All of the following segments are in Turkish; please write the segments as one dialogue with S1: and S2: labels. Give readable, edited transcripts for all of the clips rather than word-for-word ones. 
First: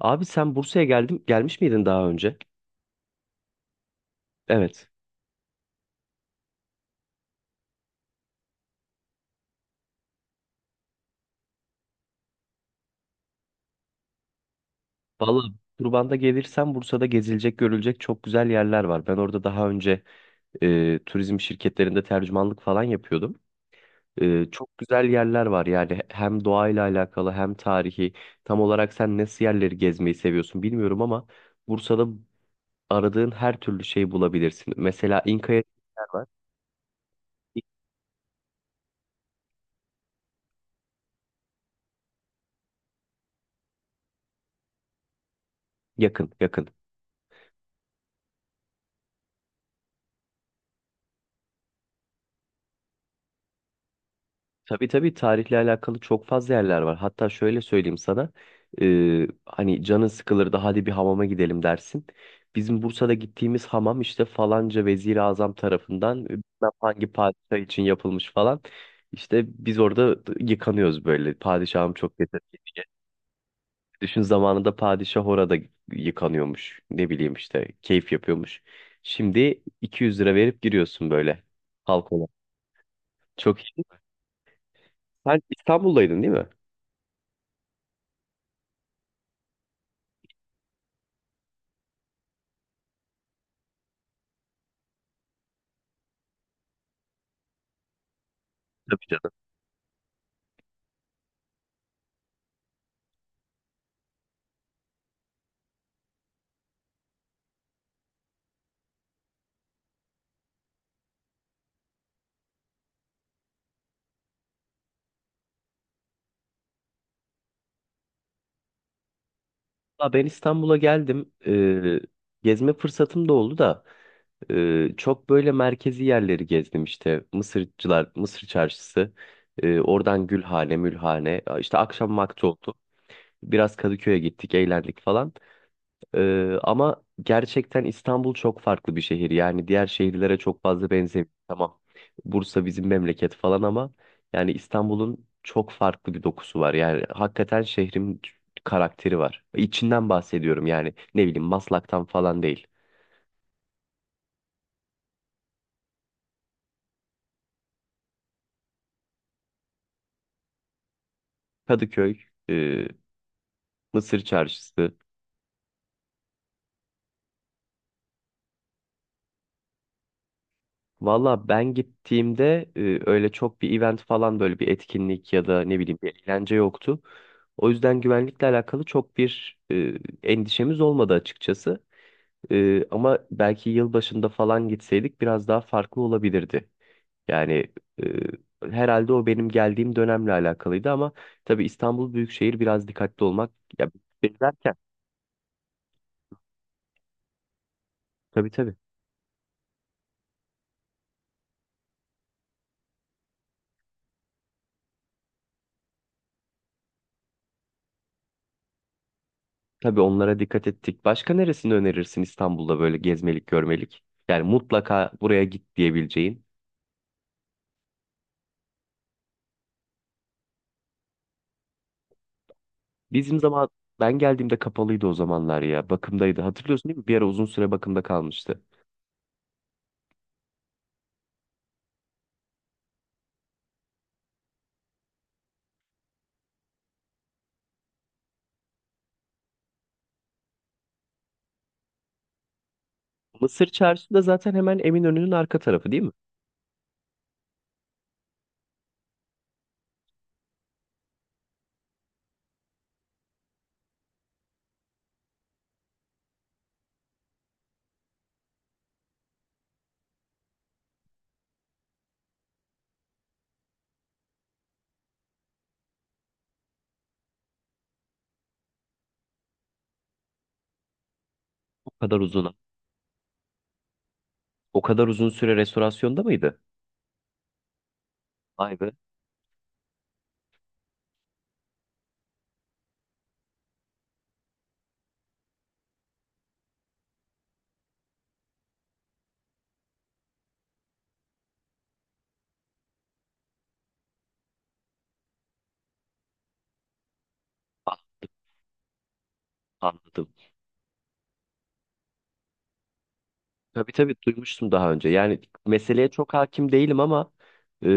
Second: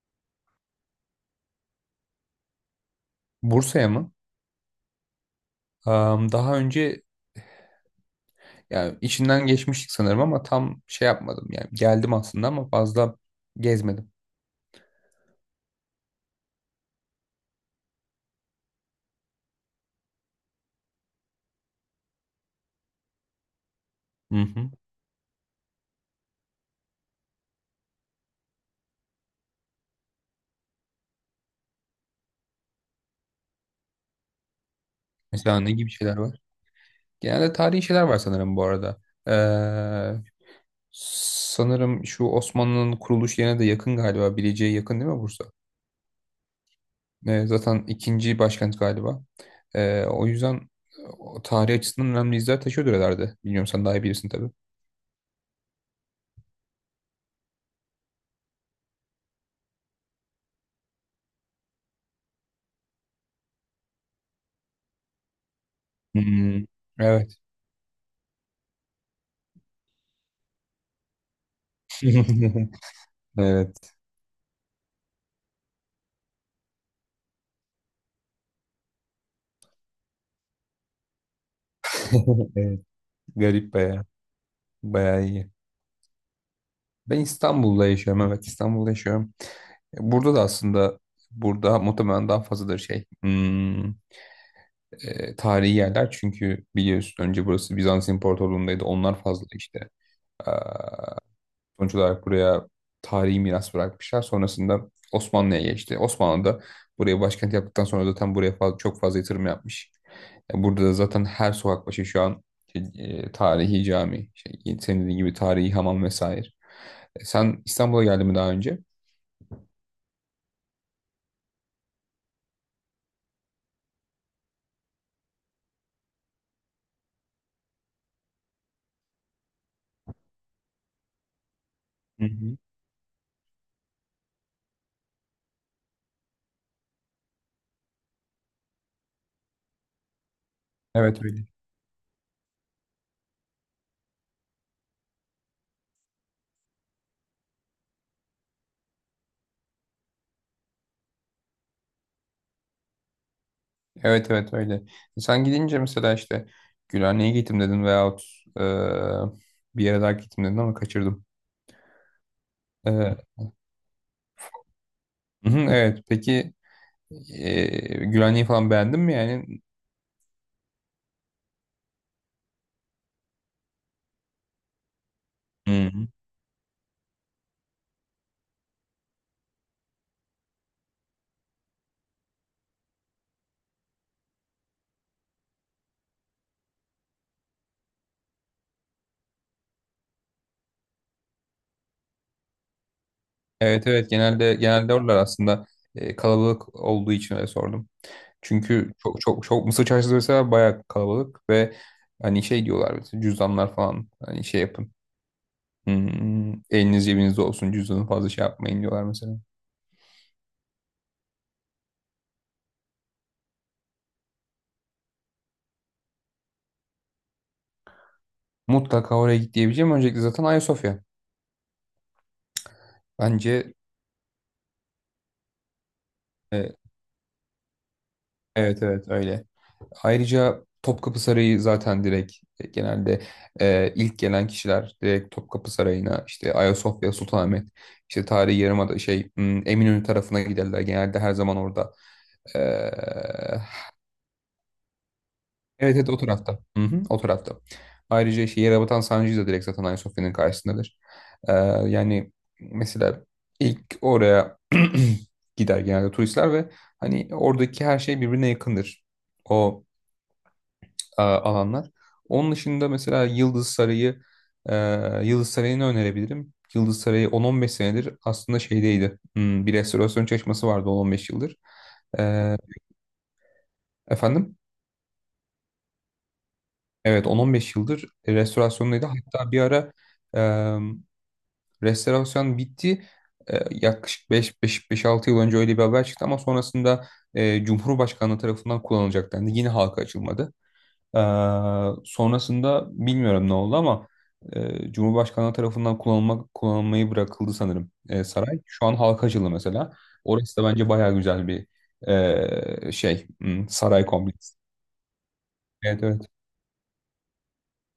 S1: Abi sen Bursa'ya gelmiş miydin daha önce?
S2: Bursa'ya mı?
S1: Evet.
S2: Daha önce yani içinden geçmiştik sanırım ama tam şey yapmadım. Yani geldim aslında ama fazla gezmedim.
S1: Vallahi Turban'da gelirsen Bursa'da gezilecek, görülecek çok güzel yerler var. Ben orada daha önce turizm şirketlerinde tercümanlık falan yapıyordum.
S2: Hı hı.
S1: Çok güzel yerler var yani hem doğayla alakalı hem tarihi. Tam olarak sen nasıl yerleri gezmeyi seviyorsun bilmiyorum ama Bursa'da aradığın her türlü şeyi bulabilirsin. Mesela
S2: Mesela
S1: İnka'ya
S2: ne gibi şeyler
S1: var.
S2: var? Genelde
S1: İ-
S2: tarihi şeyler var sanırım bu arada. Ee, Sanırım şu Osmanlı'nın kuruluş yerine de yakın galiba. Bilecik'e yakın değil mi Bursa?
S1: Yakın, yakın.
S2: Zaten ikinci başkent galiba. O yüzden o tarih açısından önemli izler taşıyordur herhalde. Bilmiyorum sen daha iyi bilirsin tabii.
S1: Tabii tabii, tarihle alakalı çok fazla yerler var. Hatta şöyle söyleyeyim sana. Hani canın sıkılır da hadi bir hamama gidelim dersin. Bizim Bursa'da gittiğimiz hamam işte falanca Vezir-i Azam tarafından
S2: Hmm,
S1: bilmem hangi
S2: evet.
S1: padişah için yapılmış falan. İşte biz orada yıkanıyoruz böyle. Padişahım çok yetenekli diye.
S2: Evet.
S1: Düşün, zamanında padişah orada yıkanıyormuş. Ne bileyim işte keyif yapıyormuş. Şimdi 200 lira verip giriyorsun böyle halk olarak. Çok
S2: Garip
S1: iyi.
S2: bayağı, bayağı
S1: Sen
S2: iyi.
S1: İstanbul'daydın değil mi?
S2: Ben İstanbul'da yaşıyorum. Evet, İstanbul'da yaşıyorum. E, burada da aslında burada muhtemelen daha fazladır tarihi yerler çünkü biliyorsun önce burası Bizans İmparatorluğu'ndaydı.
S1: Tabii
S2: Onlar
S1: canım.
S2: fazla işte. Ee, Sonuç olarak buraya tarihi miras bırakmışlar. Sonrasında Osmanlı'ya geçti. Osmanlı da buraya başkent yaptıktan sonra zaten buraya çok fazla yatırım yapmış. E, burada da zaten her sokak başı şu an şey, tarihi cami, şey, senin dediğin gibi tarihi hamam vesaire. E, sen İstanbul'a geldin mi daha önce?
S1: Ya ben İstanbul'a geldim. Gezme fırsatım da oldu da çok böyle merkezi yerleri gezdim işte. Mısırcılar, Mısır Çarşısı, oradan Gülhane, Mülhane. İşte akşam
S2: Hı
S1: vakti
S2: hı.
S1: oldu. Biraz Kadıköy'e gittik, eğlendik falan. Ama gerçekten İstanbul çok farklı bir şehir. Yani diğer şehirlere çok fazla
S2: Evet,
S1: benzemiyor.
S2: öyle.
S1: Tamam. Bursa bizim memleket falan ama yani İstanbul'un çok farklı bir dokusu var. Yani hakikaten şehrin karakteri var. İçinden bahsediyorum yani, ne bileyim, Maslak'tan falan değil.
S2: Evet, evet, öyle. E, sen gidince mesela işte Gülhane'ye gittim dedin veyahut e, bir yere daha gittim dedin ama kaçırdım.
S1: Kadıköy, e,
S2: E,
S1: Mısır Çarşısı,
S2: Hı hı, evet. Peki Gülhaneyi falan beğendin mi yani?
S1: Valla ben gittiğimde öyle çok bir event falan, böyle bir etkinlik ya da ne
S2: Hı
S1: bileyim
S2: hı.
S1: bir eğlence yoktu. O yüzden güvenlikle alakalı çok bir endişemiz olmadı açıkçası. Ama belki yılbaşında falan gitseydik biraz daha farklı olabilirdi. Yani herhalde o benim geldiğim dönemle alakalıydı ama tabii İstanbul Büyükşehir biraz dikkatli olmak,
S2: Evet,
S1: ya
S2: evet, genelde
S1: beklerken,
S2: genelde oralar aslında kalabalık olduğu için öyle sordum.
S1: tabii tabii.
S2: Çünkü çok Mısır Çarşısı mesela bayağı kalabalık ve hani şey diyorlar mesela cüzdanlar falan hani şey yapın. Hmm, eliniz cebinizde olsun cüzdanı fazla şey yapmayın diyorlar mesela.
S1: Tabii onlara dikkat ettik. Başka neresini önerirsin İstanbul'da böyle gezmelik, görmelik? Yani mutlaka buraya git diyebileceğin.
S2: Mutlaka oraya git diyebileceğim. Öncelikle zaten Ayasofya.
S1: Bizim zaman
S2: Bence
S1: ben geldiğimde kapalıydı o zamanlar ya. Bakımdaydı.
S2: e,
S1: Hatırlıyorsun değil mi? Bir ara uzun süre bakımda kalmıştı.
S2: evet, evet, öyle. Ayrıca Topkapı Sarayı zaten direkt e, genelde e, ilk gelen kişiler direkt Topkapı Sarayı'na işte Ayasofya, Sultanahmet, işte tarihi yarımada Eminönü tarafına giderler. Genelde her zaman orada. E,
S1: Mısır Çarşısı da zaten hemen Eminönü'nün arka tarafı
S2: evet,
S1: değil
S2: evet,
S1: mi?
S2: o tarafta. Hı hı, o tarafta. Ayrıca işte Yerebatan Sancı'yı da direkt zaten Ayasofya'nın karşısındadır. E, yani mesela ilk oraya gider genelde turistler ve hani oradaki her şey birbirine yakındır. O Alanlar. Onun dışında mesela Yıldız Sarayı, e, Yıldız Sarayı'nı önerebilirim. Yıldız Sarayı 10-15 senedir aslında şeydeydi. Hmm, bir restorasyon çalışması vardı 10-15 yıldır.
S1: O kadar uzun.
S2: E, Efendim?
S1: O kadar uzun süre restorasyonda mıydı?
S2: Evet, 10-15 yıldır
S1: Vay be.
S2: restorasyondaydı. Hatta bir ara e, restorasyon bitti. E, yaklaşık 5-6 yıl önce öyle bir haber çıktı ama sonrasında Cumhurbaşkanlığı tarafından kullanılacak dendi. Yine halka açılmadı. Ee, Sonrasında bilmiyorum ne oldu ama Cumhurbaşkanı tarafından kullanılmayı bırakıldı sanırım
S1: Anladım,
S2: saray. Şu an halka açıldı mesela.
S1: anladım.
S2: Orası da bence bayağı güzel bir
S1: Tabii
S2: saray
S1: tabii,
S2: kompleksi.
S1: duymuştum daha önce. Yani
S2: Evet,
S1: meseleye
S2: evet.
S1: çok hakim değilim ama e,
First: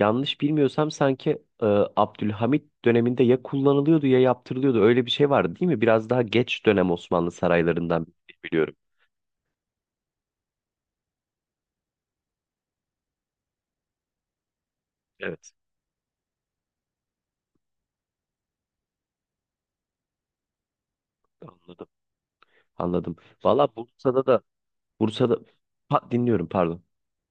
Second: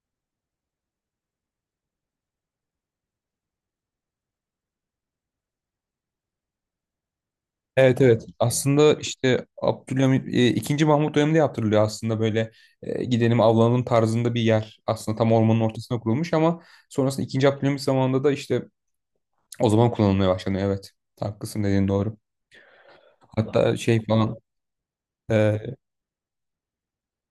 S1: yanlış bilmiyorsam sanki e, Abdülhamit döneminde ya kullanılıyordu ya yaptırılıyordu. Öyle bir şey vardı değil mi? Biraz daha geç dönem Osmanlı
S2: Evet,
S1: saraylarından
S2: evet.
S1: biliyorum.
S2: Aslında işte Abdülhamit ikinci Mahmut döneminde yaptırılıyor aslında böyle gidelim avlanalım tarzında bir yer. Aslında tam
S1: Evet,
S2: ormanın ortasına kurulmuş ama sonrasında ikinci Abdülhamit zamanında da işte o zaman kullanılmaya başlanıyor. Evet. Haklısın,
S1: anladım.
S2: dediğin doğru.
S1: Anladım. Valla
S2: Hatta şey
S1: Bursa'da
S2: falan
S1: da Bursa'da dinliyorum, pardon.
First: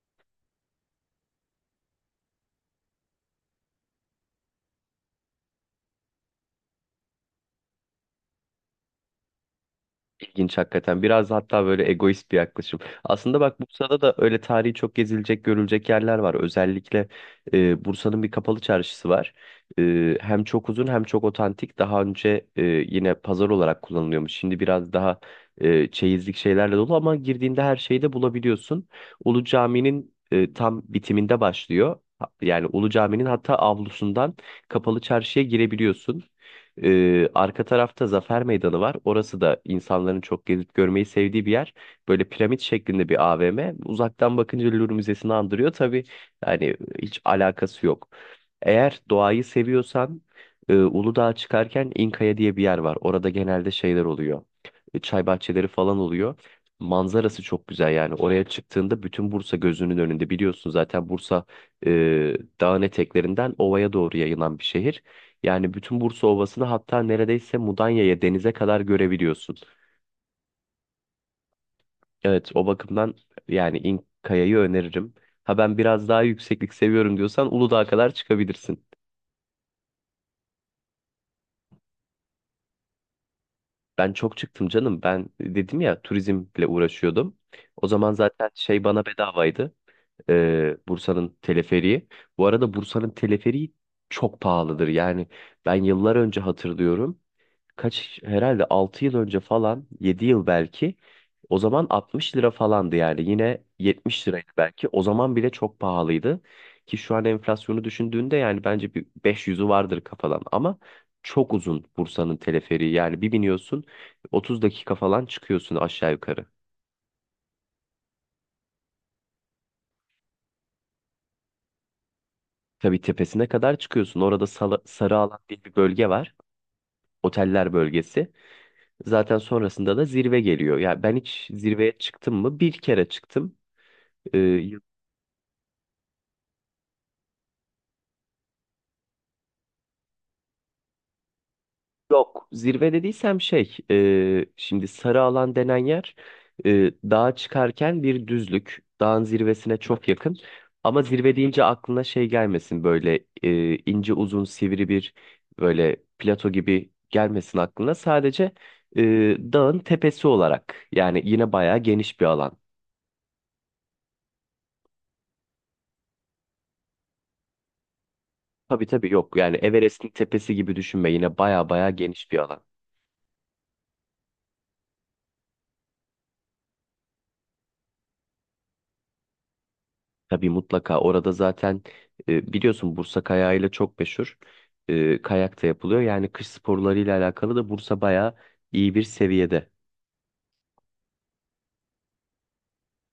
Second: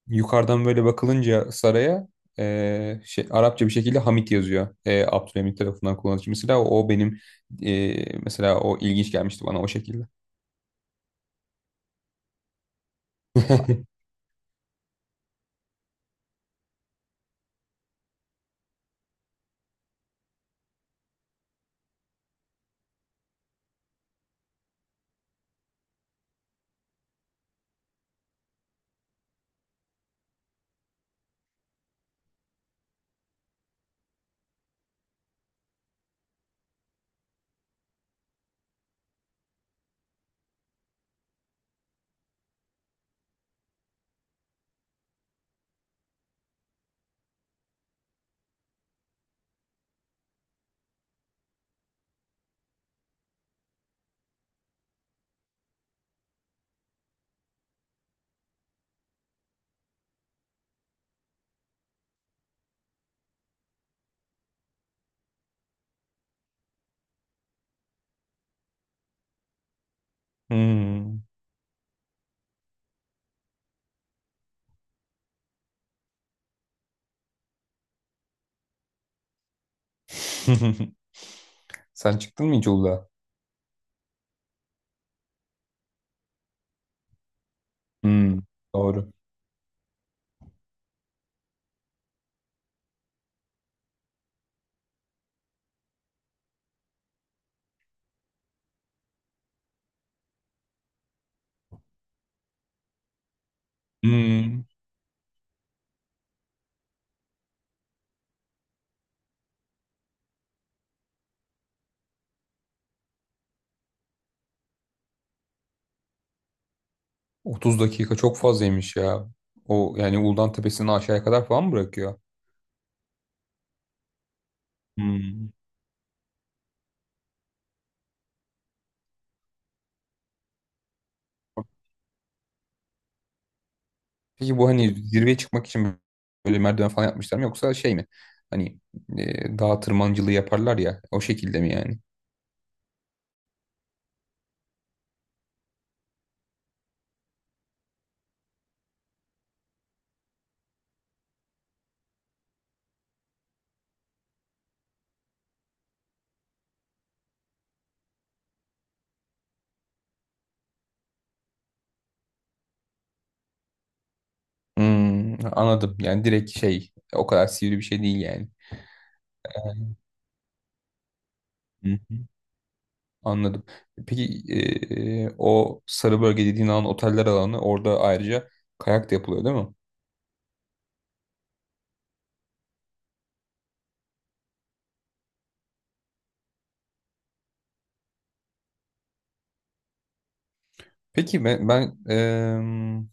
S2: yukarıdan böyle bakılınca saraya şey, Arapça bir şekilde Hamit yazıyor. E, Abdülhamit tarafından kullanılmış. Mesela o ilginç gelmişti bana o şekilde.
S1: İlginç hakikaten. Biraz hatta böyle egoist bir yaklaşım. Aslında bak, Bursa'da da öyle tarihi çok gezilecek, görülecek yerler var. Özellikle Bursa'nın bir kapalı çarşısı var. Hem çok uzun, hem çok otantik. Daha önce yine pazar olarak kullanılıyormuş. Şimdi biraz daha çeyizlik şeylerle dolu ama girdiğinde her şeyi de bulabiliyorsun. Ulu Cami'nin tam bitiminde başlıyor. Yani Ulu Cami'nin hatta avlusundan kapalı çarşıya girebiliyorsun. Arka tarafta Zafer Meydanı var. Orası da insanların çok gezip görmeyi sevdiği bir yer. Böyle piramit şeklinde bir AVM. Uzaktan bakınca Louvre Müzesi'ni andırıyor. Tabii yani hiç alakası yok. Eğer doğayı seviyorsan Uludağ'a çıkarken İnkaya diye bir yer var. Orada genelde şeyler oluyor. Çay bahçeleri falan oluyor. Manzarası çok güzel yani. Oraya çıktığında bütün Bursa gözünün önünde. Biliyorsun zaten Bursa e, dağın eteklerinden ovaya doğru yayılan bir şehir. Yani bütün Bursa Ovası'nı, hatta neredeyse Mudanya'ya, denize kadar görebiliyorsun.
S2: Hmm.
S1: Evet, o bakımdan yani İnkaya'yı öneririm. Ha, ben biraz daha yükseklik seviyorum diyorsan Uludağ'a kadar çıkabilirsin.
S2: Sen çıktın mı hiç Uludağ'a?
S1: Ben çok çıktım canım. Ben dedim ya, turizmle uğraşıyordum. O zaman
S2: Hmm,
S1: zaten şey, bana
S2: doğru.
S1: bedavaydı. Bursa'nın teleferiği. Bu arada Bursa'nın teleferiği çok pahalıdır. Yani ben yıllar önce hatırlıyorum. Kaç, herhalde 6 yıl önce falan, 7 yıl belki, o zaman 60 lira falandı. Yani yine yetmiş liraydı
S2: Hmm.
S1: belki, o zaman bile çok pahalıydı, ki şu an enflasyonu düşündüğünde yani bence bir 500'ü vardır kafadan ama çok uzun Bursa'nın teleferiği. Yani bir biniyorsun, 30 dakika falan çıkıyorsun aşağı yukarı.
S2: 30 dakika çok fazlaymış ya. O yani Uludağ'ın tepesini aşağıya kadar falan mı bırakıyor?
S1: Tabii, tepesine kadar çıkıyorsun. Orada Sarı Alan
S2: Hmm.
S1: diye bir bölge var, oteller bölgesi. Zaten sonrasında da zirve geliyor. Ya ben hiç zirveye çıktım mı? Bir kere çıktım.
S2: Peki
S1: Ee,
S2: bu hani zirveye çıkmak için böyle merdiven falan yapmışlar mı yoksa şey mi? Hani dağ tırmancılığı yaparlar ya o şekilde mi yani?
S1: Yok, zirve dediysem şey, şimdi sarı alan denen yer dağa çıkarken bir düzlük. Dağın zirvesine çok yakın. Ama zirve deyince aklına şey gelmesin, böyle ince uzun sivri bir, böyle plato gibi gelmesin aklına. Sadece e, dağın tepesi olarak, yani yine bayağı geniş bir alan.
S2: Hmm, anladım. Yani direkt şey o kadar sivri bir şey değil yani.
S1: Tabii tabii, yok yani, Everest'in tepesi gibi düşünme, yine bayağı
S2: Hı
S1: bayağı
S2: hı.
S1: geniş bir alan.
S2: Anladım. Peki o sarı bölge dediğin alan oteller alanı orada ayrıca kayak da yapılıyor değil mi?
S1: Tabii, mutlaka orada zaten biliyorsun Bursa kayağıyla çok meşhur. Kayak da yapılıyor. Yani kış sporlarıyla alakalı da Bursa bayağı iyi bir seviyede.
S2: Peki ben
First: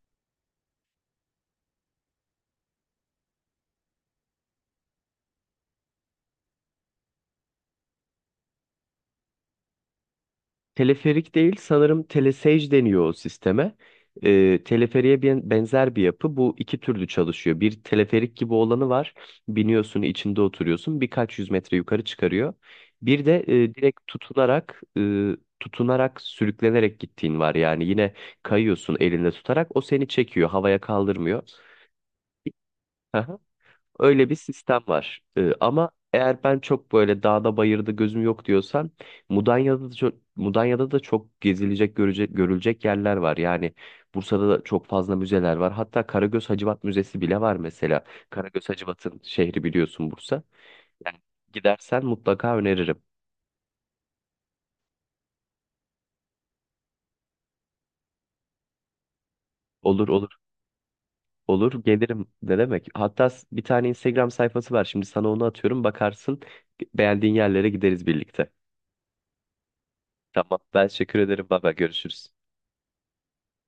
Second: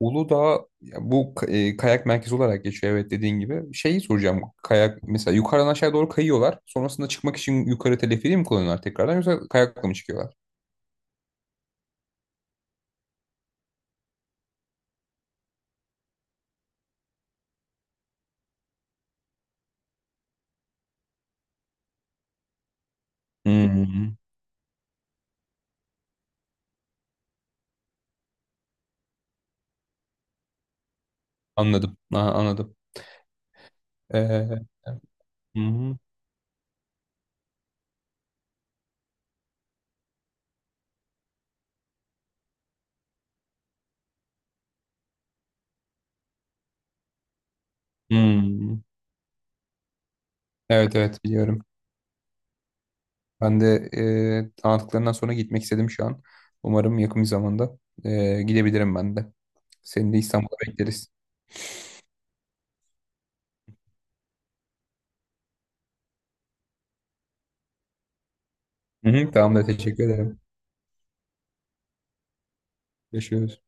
S2: Uludağ ya kayak merkezi olarak geçiyor evet dediğin gibi. Şeyi soracağım kayak mesela yukarıdan aşağı doğru kayıyorlar. Sonrasında çıkmak için yukarı teleferiği mi kullanıyorlar tekrardan yoksa kayakla mı çıkıyorlar?
S1: Teleferik değil, sanırım telesage deniyor o sisteme. Teleferiğe benzer bir yapı. Bu iki türlü çalışıyor. Bir teleferik gibi olanı var. Biniyorsun, içinde oturuyorsun. Birkaç yüz metre yukarı çıkarıyor. Bir de direkt
S2: Hı.
S1: tutunarak sürüklenerek gittiğin var. Yani yine kayıyorsun, elinde tutarak. O seni çekiyor. Havaya kaldırmıyor.
S2: Anladım. Ha, anladım.
S1: Öyle bir
S2: Eee,
S1: sistem var.
S2: Hı
S1: Ama
S2: hı.
S1: eğer ben çok böyle dağda bayırda gözüm yok diyorsan, Mudanya'da da çok gezilecek, görecek, görülecek yerler var. Yani Bursa'da da çok fazla müzeler var. Hatta Karagöz Hacivat Müzesi bile var mesela. Karagöz
S2: Hı.
S1: Hacivat'ın şehri, biliyorsun, Bursa.
S2: Evet,
S1: Yani
S2: evet, biliyorum.
S1: gidersen mutlaka öneririm.
S2: Ben de tanıttıklarından sonra gitmek istedim şu an. Umarım yakın bir zamanda gidebilirim ben de.
S1: Olur,
S2: Seni de
S1: olur,
S2: İstanbul'a bekleriz.
S1: olur, gelirim, ne demek. Hatta bir tane Instagram sayfası var. Şimdi sana onu atıyorum, bakarsın, beğendiğin yerlere gideriz birlikte.
S2: Hı hı, tamam da teşekkür ederim.
S1: Tamam, ben teşekkür ederim. Baba, görüşürüz.
S2: Görüşürüz.